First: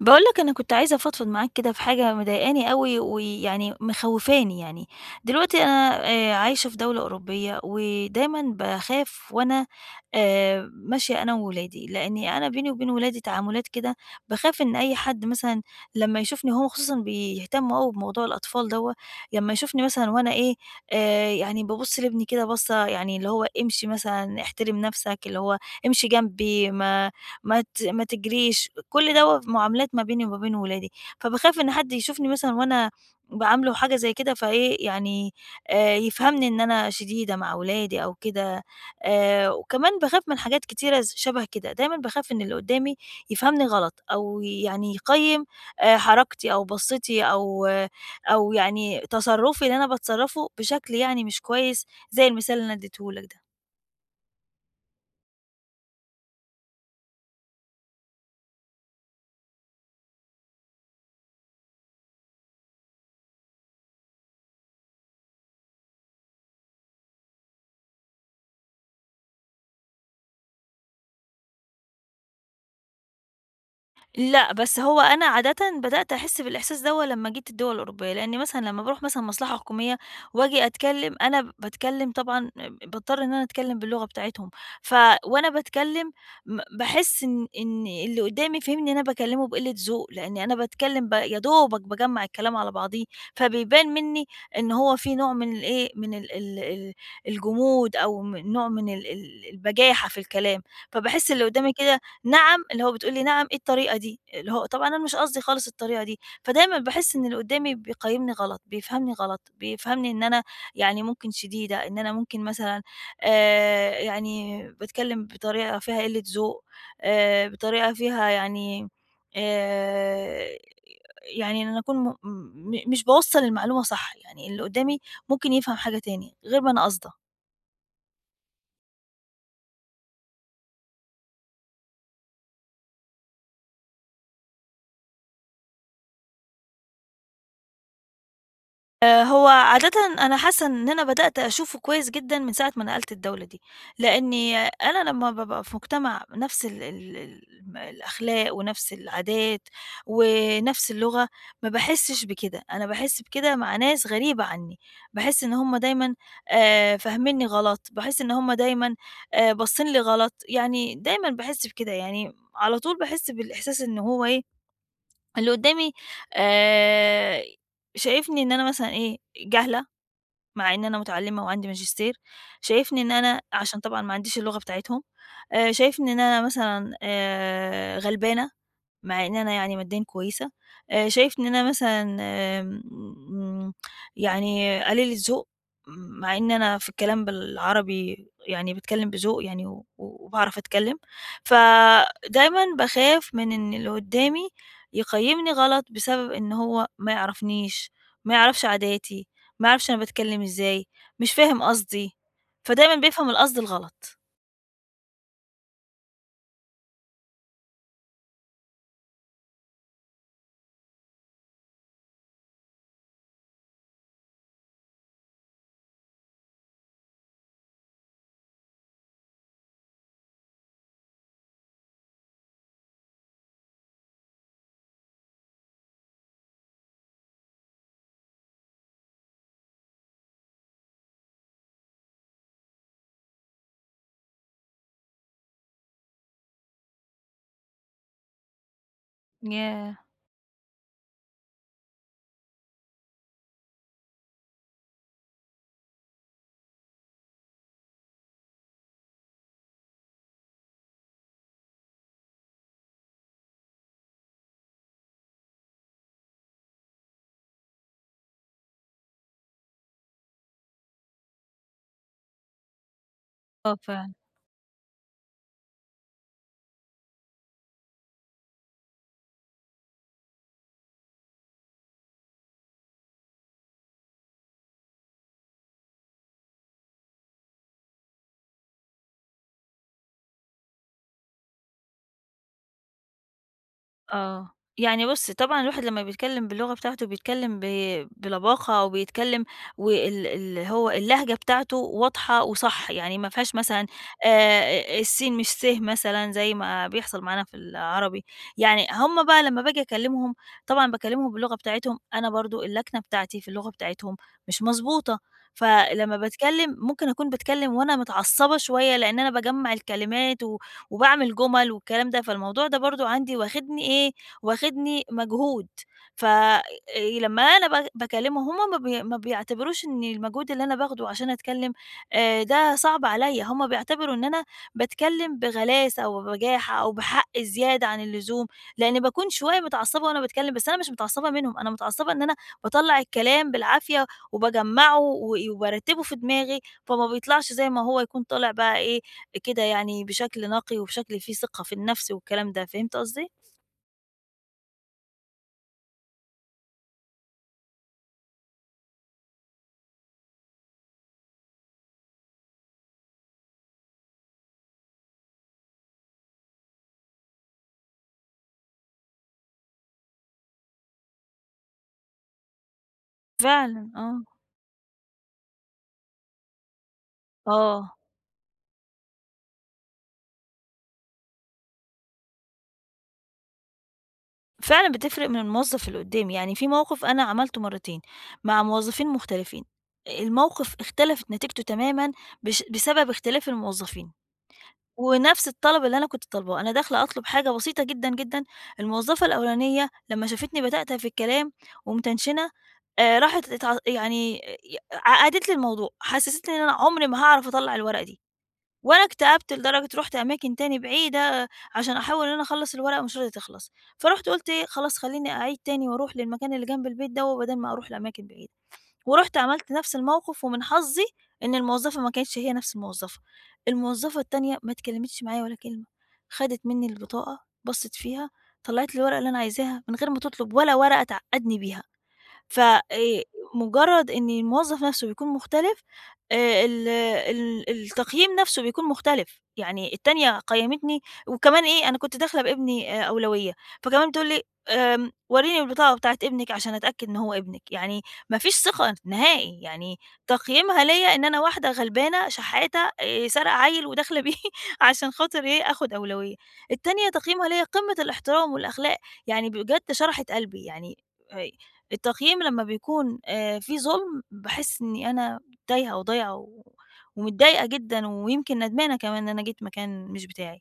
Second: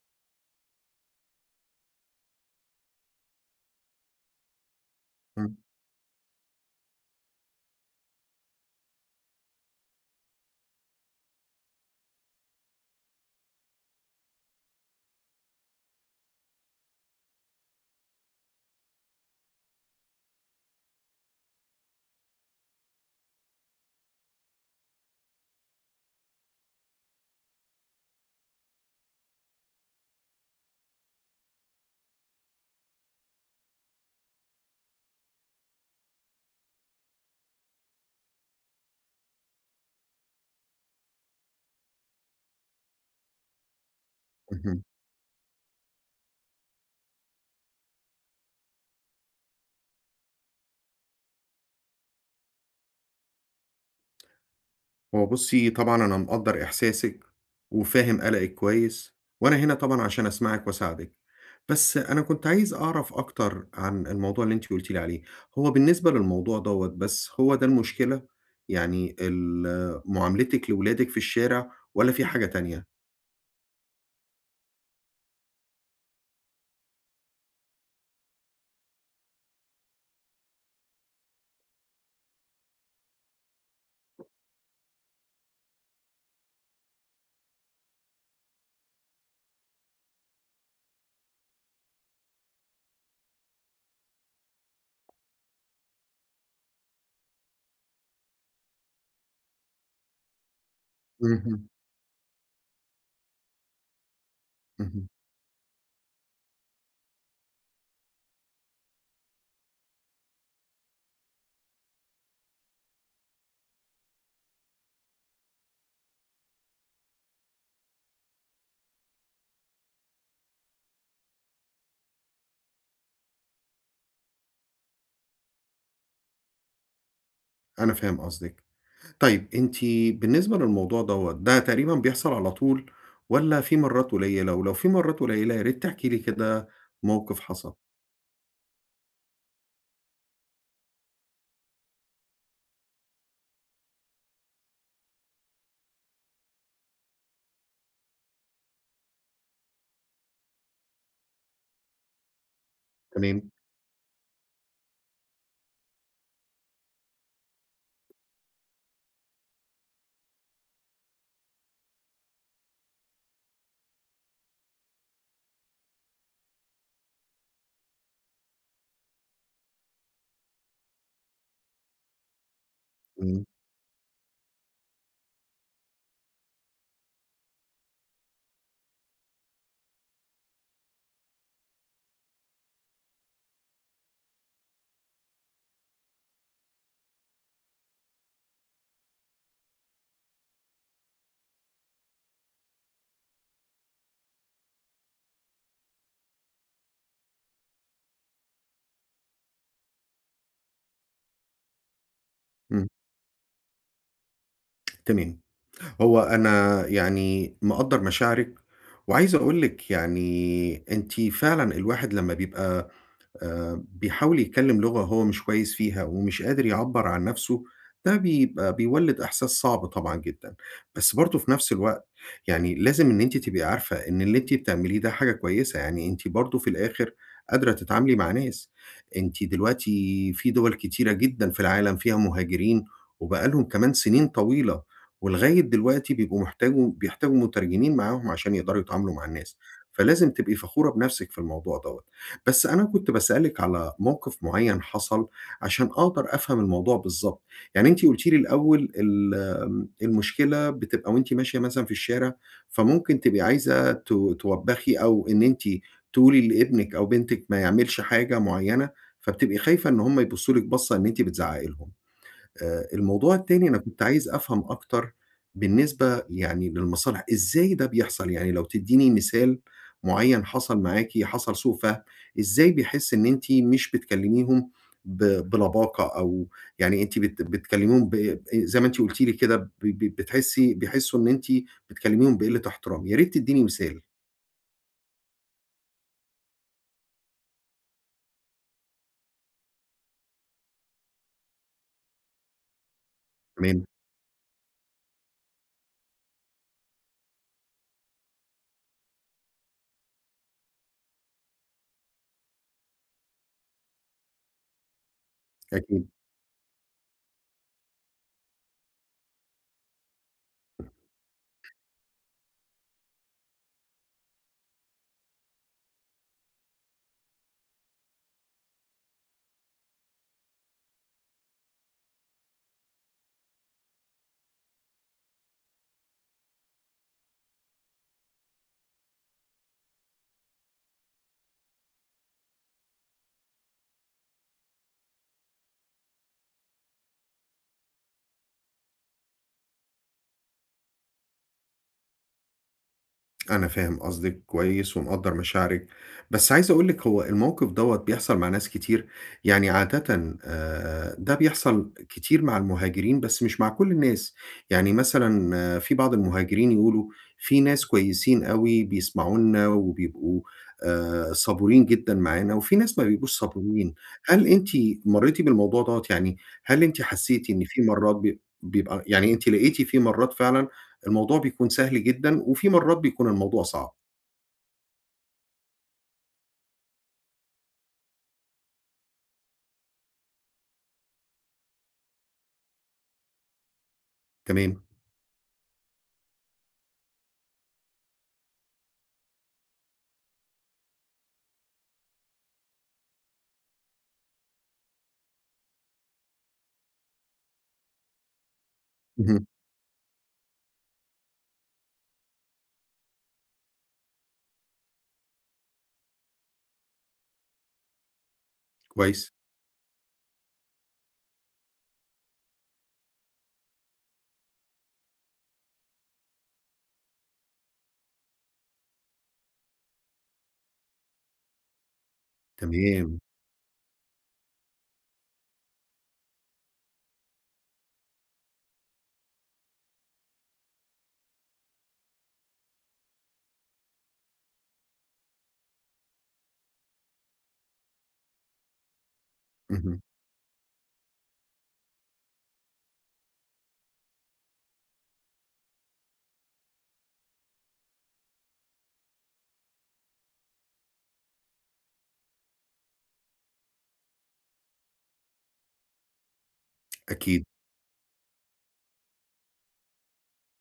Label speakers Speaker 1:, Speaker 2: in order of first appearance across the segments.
Speaker 1: باقول لك أنا كنت عايزة أفضفض معاك كده في حاجة مضايقاني أوي، ويعني مخوّفاني يعني.
Speaker 2: إمم،
Speaker 1: دلوقتي أنا عايشة في دولة أوروبية، ودايمًا باخاف وأنا ماشية أنا وولادي، لإني أنا بيني وبين ولادي تعاملات كده، باخاف إن أي حد مثلًا لمّا يشوفني هو خصوصًا بيهتموا أوي بموضوع الأطفال دوّة، لمّا يشوفني مثلًا وأنا إيه، يعني بابُص لابني كده بصّة يعني اللي هو امشي مثلًا، احترم نَفْسك، اللي هو امشي جنبي، ما تجريش، كل دوّة معاملات ما بيني وما بين ولادي، فباخاف إن حد يشوفني مثلًا وأنا باعامله حاجة زي كده فإيه، يعني يفهمني إن أنا شديدة مع ولادي أو كده، وكمان باخاف من حاجات كتيرة شبه كده، دايمًا باخاف إن اللي قدّامي يفهمني غلط أو
Speaker 2: اهم.
Speaker 1: يعني يقيّم حركتي أو بصّتي أو أو يعني تصرُّفي اللي أنا باتصرّفه بشكل يعني مش كويس زي المثال اللي أنا ادّيته لك ده.
Speaker 2: هو بُصّي، طبعًا أنا مقدّر إحساسِك وفاهم قلقِك كويس، وأنا هنا طبعًا عشان أسمعِك وأساعدِك. بس أنا كنت عايز أعرف أكتر عن الموضوع اللي أنتِ قُلتِ لي عليه. هو بالنسبة للموضوع دوّة بس، هو ده المشكلة؟ يعني معاملتِك لولادِك في الشارع والّا في حاجة تانية؟
Speaker 1: لأ، بس هو أنا عادةً بدأت أحس بالإحساس دوّة لمّا جيت الدول الأوروبية، لإني مثلًا لمّا باروح مثلًا مصلحة حكومية وآجي أتكلم، أنا باتكلم طبعًا باضطر إن أنا أتكلم باللغة بتاعتهم، ف وأنا باتكلم باحس إن اللي قدامي فهمني إن أنا باكلمه بقلة ذوق، لإني أنا باتكلم يا دوبك باجمّع الكلام على بعضيه، فبيبان مني إن هو في نوع من الإيه، من ال ال ال الجمود أو من نوع من ال ال البجاحة في الكلام، فباحس اللي
Speaker 2: اهم،
Speaker 1: قدامي كده نعم، اللي هو بتقول لي: "نعم، إيه الطريقة دي؟" اللي هو طبعًا أنا
Speaker 2: اهم.
Speaker 1: مش قصدي خالص الطريقة دي، فدايمًا باحس إن اللي قدّامي بيقيّمني غلط، بيفهمني غلط، بيفهمني إن أنا يعني ممكن شديدة، إن أنا ممكن مثلًا يعني باتكلّم بطريقة فيها قِلّة ذوق، بطريقة فيها يعني آآ يعني إن أنا أكون م م مش باوصّل المعلومة صح، يعني اللي قدّامي ممكن يفهم حاجة تاني غير ما أنا قاصدة.
Speaker 2: أنا فاهم قصدِك. طيب أنتِ بالنسبة للموضوع دوّة، ده تقريبًا بيحصل على طول والّا في مرّات قليّلة؟ ولو في مرّات قليّلة، يا ريت تحكي لي كده موقِف حصل.
Speaker 1: هو عادةً أنا حاسة إن أنا بدأت أشوفه كويس جدًا من ساعة ما نقلت الدولة دي، لإني أنا لمّا بابقى في مجتمع نفس ال ال ال الأخلاق ونفس العادات ونفس اللغة، ما باحسش بكده، أنا باحس
Speaker 2: تمام،
Speaker 1: بكده مع ناس غريبة عني، باحس إن هُم دايمًا فاهمينّي غلط، باحس إن هُم دايمًا باصين لي غلط، يعني دايمًا باحس بكده، يعني على طول باحس بالإحساس إن هو إيه، اللي قدّامي آآ شايفني إن أنا مثلًا إيه، جاهلة، مع إن أنا متعلّمة وعندي ماجستير، شايفني إن أنا
Speaker 2: إمم،
Speaker 1: عشان طبعًا ما عنديش اللغة بتاعتهم، شايفني إن أنا مثلًا غلبانة، مع إن أنا يعني ماديًا كويسة، شايف إن أنا مثلًا آمم يعني قليل الذوق، مع إن أنا في الكلام بالعربي يعني باتكلم بذوق يعني و وباعرف أتكلم، فدايمًا باخاف من إن اللي قدّامي يقيّمني غلط بسبب إن هو ما يعرفنيش، ما يعرفش عاداتي، ما يعرفش أنا باتكلم إزاي، مش فاهم قصدي،
Speaker 2: إمم،
Speaker 1: فدايمًا بيفهم القصد الغلط.
Speaker 2: تمام. هو أنا يعني مقدّر مشاعرِك، وعايز أقول لِك يعني أنتِ فعلًا الواحد لمّا بيبقى بيحاول يتكلّم لغة هو مش كويس فيها ومش قادر يعبّر عن نَفْسه، ده بيبقى بيولِّد إحساس صعب طبعًا جدًا. بس برضه في نَفْس الوقت يعني لازم إن أنتِ تبقي عارفة إن اللي أنتِ بتعمليه ده حاجة كويسة، يعني أنتِ برضه في الآخِر قادرة تتعاملي مع ناس. أنتِ دلوقتي في دُوَل كتيرة جدًا في العالم فيها مهاجرين وبقى لهم كمان سِنين طويلة ولغاية دلوقتي بيبقوا بيحتاجوا مُترجمين معاهم عشان يقدروا يتعاملوا مع الناس،
Speaker 1: ياه!
Speaker 2: فلازم تبقي فخورة بنَفْسِك في الموضوع دوّة. بس أنا كنت باسألِك على موقف معيّن حصل عشان أقدر أفهم الموضوع بالضبط. يعني أنتِ قُلتِ لي الأول آمم، المشكلة بتبقى وأنتِ ماشية مثلًا في الشارع، فممكن تبقي عايزة توبّخي أو إن أنتِ تقولي لابنِك أو بنتِك ما يعملش حاجة معيّنة، فبتبقي خايفة إن هم يبُصّوا لِك بَصّة إن أنتِ بتزعّقي لهم. الموضوع التاني
Speaker 1: آه
Speaker 2: أنا
Speaker 1: ف
Speaker 2: كنت عايز أفهم أكتر بالنسبة يعني للمصالح، إزاي ده بيحصل؟ يعني لو تدّيني مثال معيّن حصل معاكِ، حصل سوء فَهم، إزاي بيحس إن أنتِ مش بتكلميهم ب بلباقة أو يعني أنتِ بتكلميهم ب زي ما أنتِ قُلتِ لي كده ب ب بتحسي بيحسوا إن أنتِ بتكلميهم بقِلّة احترام، يا ريت تدّيني مثال.
Speaker 1: آه، يعني بُص طبعًا الواحد لمّا بيتكلم باللغة بتاعته بيتكلم بلباقة أو بيتكلم اللي هو اللهجة بتاعته واضحة وصح، يعني ما فيهاش
Speaker 2: تمام،
Speaker 1: مثلًا السين مش س مثلًا زي ما بيحصل معانا في العربي، يعني هُم بقى لمّا باجي أكلمهم طبعًا باكلمهم باللغة بتاعتهم، أنا برضه اللكنة بتاعتي في اللغة بتاعتهم مش مضبوطة،
Speaker 2: أكيد.
Speaker 1: فلمّا باتكلم ممكن أكون باتكلم وأنا متعصبة شوية لإن أنا باجمّع الكلمات و وباعمل جُمَل والكلام ده، فالموضوع ده برضه عندي واخدني إيه، واخدني مجهود، ف لمّا أنا باكلّمهم هُم ما بيعتبروش إن المجهود اللي أنا باخده عشان أتكلّم ده صعب عليّا، هُم بيعتبروا إن أنا باتكلّم بغلاسة أو ببجاحة أو بحق زيادة عن اللزوم، لإني باكون شوية متعصّبة وأنا باتكلّم، بس أنا مش متعصّبة منهم، أنا متعصّبة إن أنا باطلّع الكلام بالعافية وباجمّعه و وبارتّبه في دماغي، فما بيطلعش زي ما هو يكون طالع بقى إيه، كده يعني بشكل نقي وبشكل فيه ثقة في النفس والكلام ده، فهمت قصدي؟
Speaker 2: أنا فاهم قصدِك كويس ومقدّر مشاعرِك، بس عايز أقول لِك هو الموقف دوّة بيحصل مع ناس كتير، يعني عادةً ده بيحصل كتير مع المهاجرين بس مش مع كل الناس، يعني مثلًا آه، في بعض المهاجرين يقولوا في ناس كويسين أوي بيسمعونا وبيبقوا صبورين جدًا معانا وفي ناس ما بيبقوش
Speaker 1: فعلًا
Speaker 2: صبورين،
Speaker 1: آه،
Speaker 2: هل أنتِ مرّيتِ بالموضوع دوّة؟ يعني هل أنتِ حسّيتِ إن في
Speaker 1: آه،
Speaker 2: مرّات بيبقى يعني أنتِ لقيتِ في مرّات فعلًا الموضوع بيكون سهل جدًا، وفي مرّات بيكون الموضوع صعب،
Speaker 1: فعلًا بتفرق من الموظف اللي قدّامي، يعني في موقف أنا عملته مرّتين مع موظفين مختلفين، الموقف اختلفت نتيجته تمامًا بسبب اختلاف الموظفين،
Speaker 2: تمام،
Speaker 1: ونفس الطلب اللي أنا كنت طالباه، أنا داخلة أطلب حاجة بسيطة جدًا، جدًا، الموظفة الأولانية لمّا شافتني باتأتأة في الكلام ومتنشنة راحت يعني عقدت لي الموضوع، حسستني إن أنا عمري ما هاعرف أطلّع الورقة دي. وأنا
Speaker 2: اهم،
Speaker 1: اكتأبت لدرجة رُحت أماكن تاني بعيدة عشان أحاول إن أنا أخلّص الورقة ومش راضية تخلص، فرُحت قُلت إيه، خلاص خلّيني أعيد تاني وأروح للمكان اللي جنب البيت دوّة بدل ما أروح لأماكن بعيدة،
Speaker 2: كويس،
Speaker 1: ورُحت عملت نفس الموقف ومن حظي إن الموظفة ما كانتش هي نفس الموظفة، الموظفة التانية ما اتكلمتش معايا ولا كلمة، خدت منّي البطاقة، بصّت فيها، طلّعت لي الورقة اللي أنا عايزاها من غير ما تطلب ولا ورقة تعقّدني بيها. ف
Speaker 2: تمام،
Speaker 1: مجرّد إن الموظّف نَفْسه بيكون مختلف، ال ال التقييم نَفْسه بيكون مختلف، يعني التانية قيّمتني وكمان إيه، أنا كنت داخلة بابني أولوية، فكمان بتقول لي ورّيني البطاقة بتاعة ابنِك عشان أتأكد إن هو ابنِك، يعني ما فيش ثقة نهائي، يعني
Speaker 2: اهم،
Speaker 1: تقييمها ليّا إن أنا واحدة غلبانة شحاتة سارقة عيّل وداخلة بيه عشان خاطر إيه، آخُد أولوية. التانية تقييمها ليّا قمّة الاحترام والأخلاق، يعني بجد شرحت قلبي، يعني آآ التقييم لمّا بيكون في ظُلم، باحس إنّي أنا تايهة وضايعة و
Speaker 2: أكيد.
Speaker 1: ومتضايقة جدًا ويمكن ندمانة كمان إن أنا جيت مكان مش بتاعي.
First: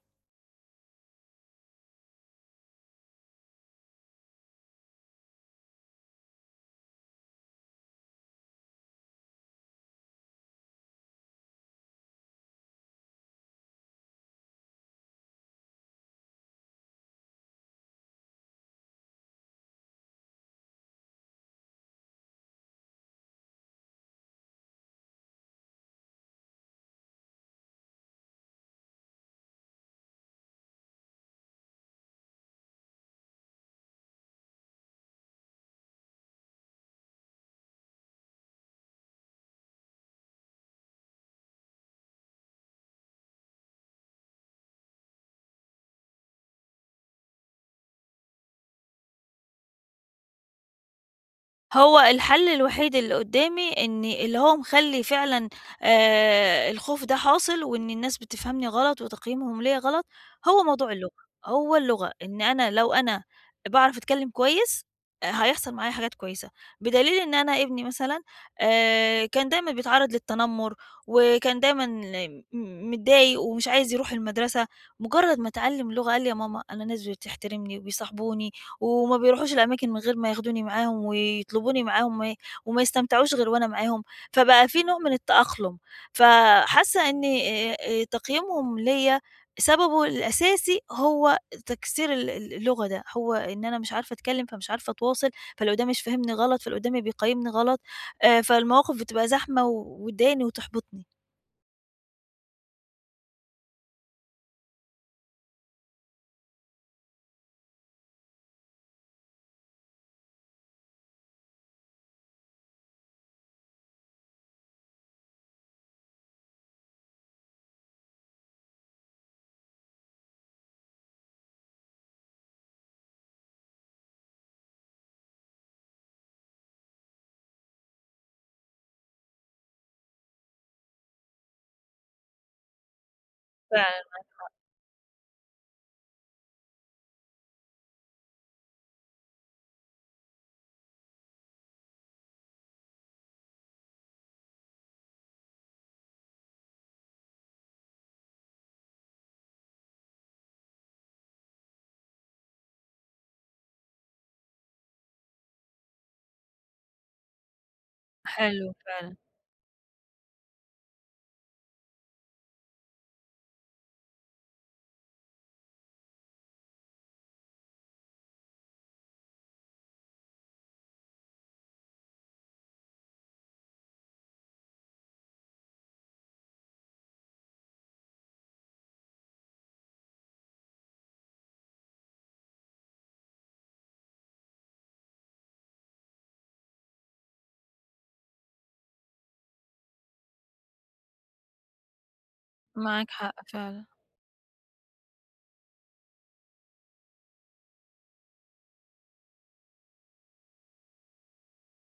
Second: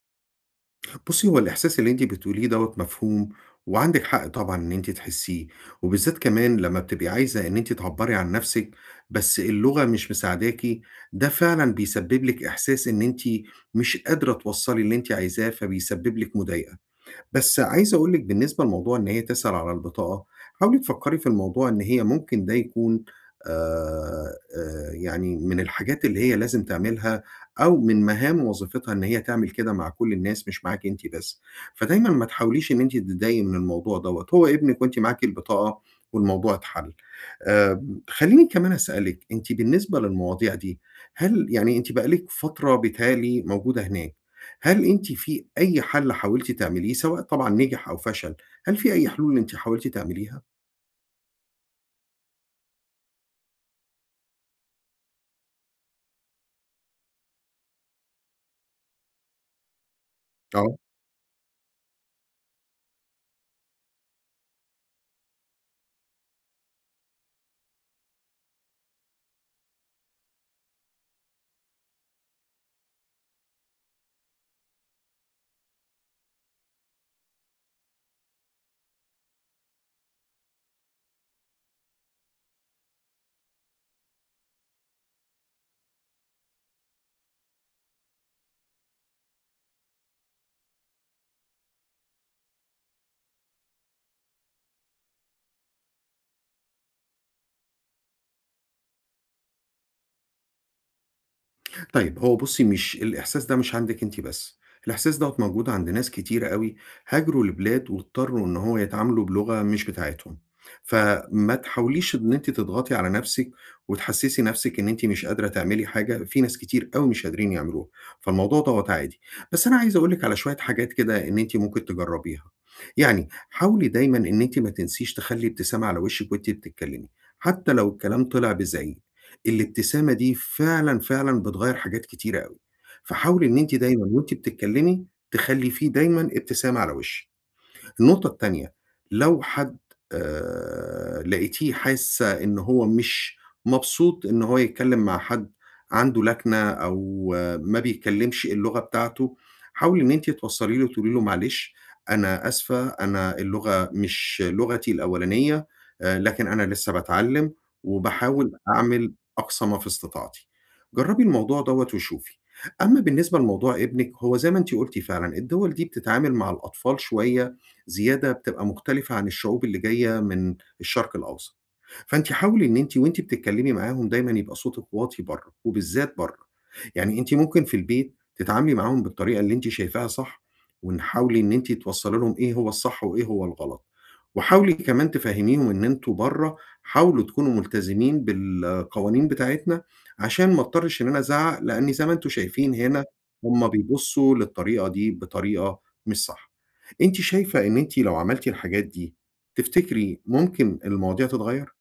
Speaker 2: بُصّي، هو الإحساس اللي أنتِ بتقوليه دوّة مفهوم، وعندِك حق طبعًا إن أنتِ تحسّيه، وبالذات كمان لمّا بتبقي عايزة إن أنتِ تعبّري عن نَفْسِك، بس اللغة مش مساعداكِ، ده فعلًا بيسبّب لِك إحساس إن أنتِ مش قادرة توصّلي اللي أنتِ عايزاه، فبيسبّب لِك مضايقة. بس عايز أقول لِك بالنسبة لموضوع إن هي تسأل على البطاقة، حاولي تفكّري في الموضوع إن هي ممكن ده يكون آآ يعني من الحاجات اللي هي لازم تعملها أو من مهام وظيفتها إن هي تعمل كده مع كل الناس مش معاكِ أنتِ بس، فدايمًا ما تحاوليش إن أنتِ تتضايقي من الموضوع دوّة، هو ابنِك وأنتِ معاكِ البطاقة والموضوع اتحل. آمم، خلّيني كمان أسألِك، أنتِ بالنسبة للمواضيع دي، هل يعني أنتِ بقى لِك فترة بيتهيأ لي موجودة هناك، هل أنتِ في أي حل حاولتِ تعمليه، سواء طبعًا نجح أو فشل، هل في أي حلول أنتِ حاولتِ تعمليها؟
Speaker 1: هو الحل الوحيد اللي قدّامي إني اللي هو مخلّي فعلًا الخوف ده حاصل وإن الناس بتفهمني غلط وتقييمهم ليّا غلط، هو
Speaker 2: آه.
Speaker 1: موضوع اللغة، هو اللغة، إن أنا لو أنا باعرف أتكلّم كويس آه، هيحصل معايا حاجات كويسة، بدليل إن أنا ابني مثلًا كان دايمًا بيتعرّض للتنمُّر وكان دايمًا متضايق ومش عايز يروح المدرسة، مجرّد ما اتعلّم لغة قال لي: "يا ماما أنا ناس بتحترمني وبيصاحبوني." وما بيروحوش الأماكن من غير ما ياخدوني معاهم ويطلبوني معاهم وما يستمتعوش غير وأنا معاهم، فبقى في نوع من التأقلم، فحاسة إن تقييمهم ليّا سببه الأساسي هو تكسير ال ال اللغة ده، هو إن أنا مش عارفة أتكلم، فمش عارفة أتواصل، فاللي قدامي مش فاهمني غلط، فاللي قدامي بيقيمني غلط، فالمواقف بتبقى زحمة و وتضايقني وتحبطني.
Speaker 2: طيب هو بُصّي مش الإحساس ده مش عندِك أنتِ بس، الإحساس دوّة موجود عند ناس كتيرة أوي هاجروا لبلاد واضطروا إن هو يتعاملوا بلغة مش بتاعتهم، فما تحاوليش إن أنتِ تضغطي على نَفْسِك وتحسّسي نَفْسِك إن أنتِ مش قادرة تعملي حاجة، في ناس كتير أوي مش قادرين يعملوها، فالموضوع دوّة عادي. بس أنا عايز أقول لِك على شوية حاجات كده إن أنتِ ممكن تجرّبيها، يعني حاولي دايمًا إن أنتِ ما تنسيش تخلّي ابتسامة على وشِّك وأنتِ بتتكلمي، حتى لو الكلام طلع بزعيق، الابتسامة دي فعلًا، فعلًا بتغيّر حاجات كتيرة أوي، فحاولي إن أنتِ دايمًا وأنتِ بتتكلمي تخلّي في دايمًا ابتسامة على وشِّك. النقطة التانية، لو حد لقيتيه حاسة إن هو مش مبسوط إن هو يتكلّم مع حد عنده لكنة أو آه، ما بيتكلّمش اللغة بتاعته، حاولي إن أنتِ توصّلي له تقولي له: "معلش، أنا آسفة، أنا اللغة مش لغتي الأولانية، لكن أنا لسّه باتعلّم وباحاول
Speaker 1: حلو
Speaker 2: أعمل
Speaker 1: فعلًا،
Speaker 2: أقصى ما في استطاعتي." جرّبي الموضوع دوّة وشوفي. أمّا بالنسبة لموضوع ابنِك، هو زي ما أنتِ قُلتِ فعلًا، الدول دي بتتعامل مع الأطفال شوية زيادة بتبقى مختلفة عن الشعوب اللي جاية من الشرق الأوسط. فأنتِ حاولي إن أنتِ وأنتِ بتتكلمي معاهم دايمًا يبقى صوتِك واطي برّه، وبالذات برّه. يعني أنتِ ممكن في البيت تتعاملي معاهم بالطريقة اللي أنتِ شايفاها صح، وإن حاولي إن أنتِ توصّلي لهم إيه هو الصح وإيه هو الغلط. وحاولي كمان تفهّميهم إن أنتم برّه حاولوا تكونوا ملتزمين بالقوانين بتاعتنا، عشان ما اضطرش إن أنا أزعّق، لإن زي ما أنتم شايفين هنا
Speaker 1: معاك حق
Speaker 2: هم
Speaker 1: فعلًا.
Speaker 2: بيبصوا للطريقة دي بطريقة مش صح. أنتِ شايفة إن أنتِ لو عملتِ الحاجات دي، تفتكري ممكن المواضيع تتغيّر؟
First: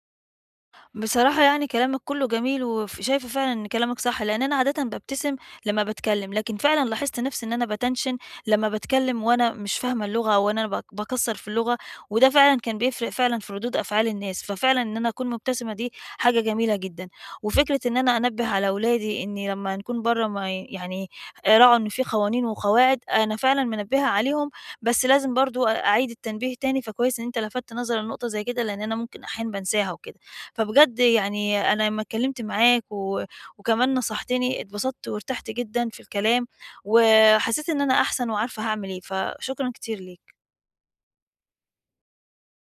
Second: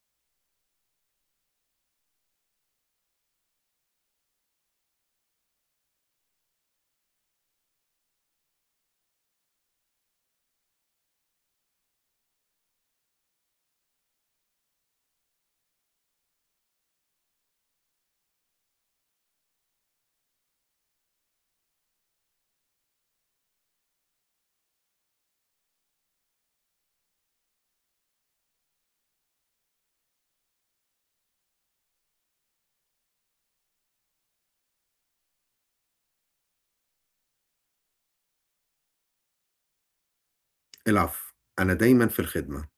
Speaker 1: بصراحة يعني كلامك كله جميل وف شايفة فعلًا إن كلامك صح، لإن أنا عادةً بابتسم لمّا باتكلم، لكن فعلًا لاحظت نفسي إن أنا باتنشن لمّا باتكلم وأنا مش فاهمة اللغة أو أنا باكسّر في اللغة، وده فعلًا كان بيفرق فعلًا في ردود أفعال الناس، ففعلًا إن أنا أكون مبتسمة دي حاجة جميلة جدًا، وفكرة إن أنا أنبّه على ولادي إني لمّا نكون برّه ما ي يعني راعوا إن في قوانين وقواعد، أنا فعلًا منبّهة عليهم، بس لازم برضه أعيد التنبيه تاني، فكويس إن أنت لفتت نظري لنقطة زي كده، لإن أنا ممكن أحيانًا بانساها وكده. فبجد يعني أنا لمّا اتكلمت معاك و وكمان نصحتني، اتبسطت وارتحت جدًا في الكلام، وحسيت إن أنا أحسن وعارفة هاعمل إيه، فشكرًا كتير ليك.
Speaker 2: العفو، أنا دايمًا في الخدمة.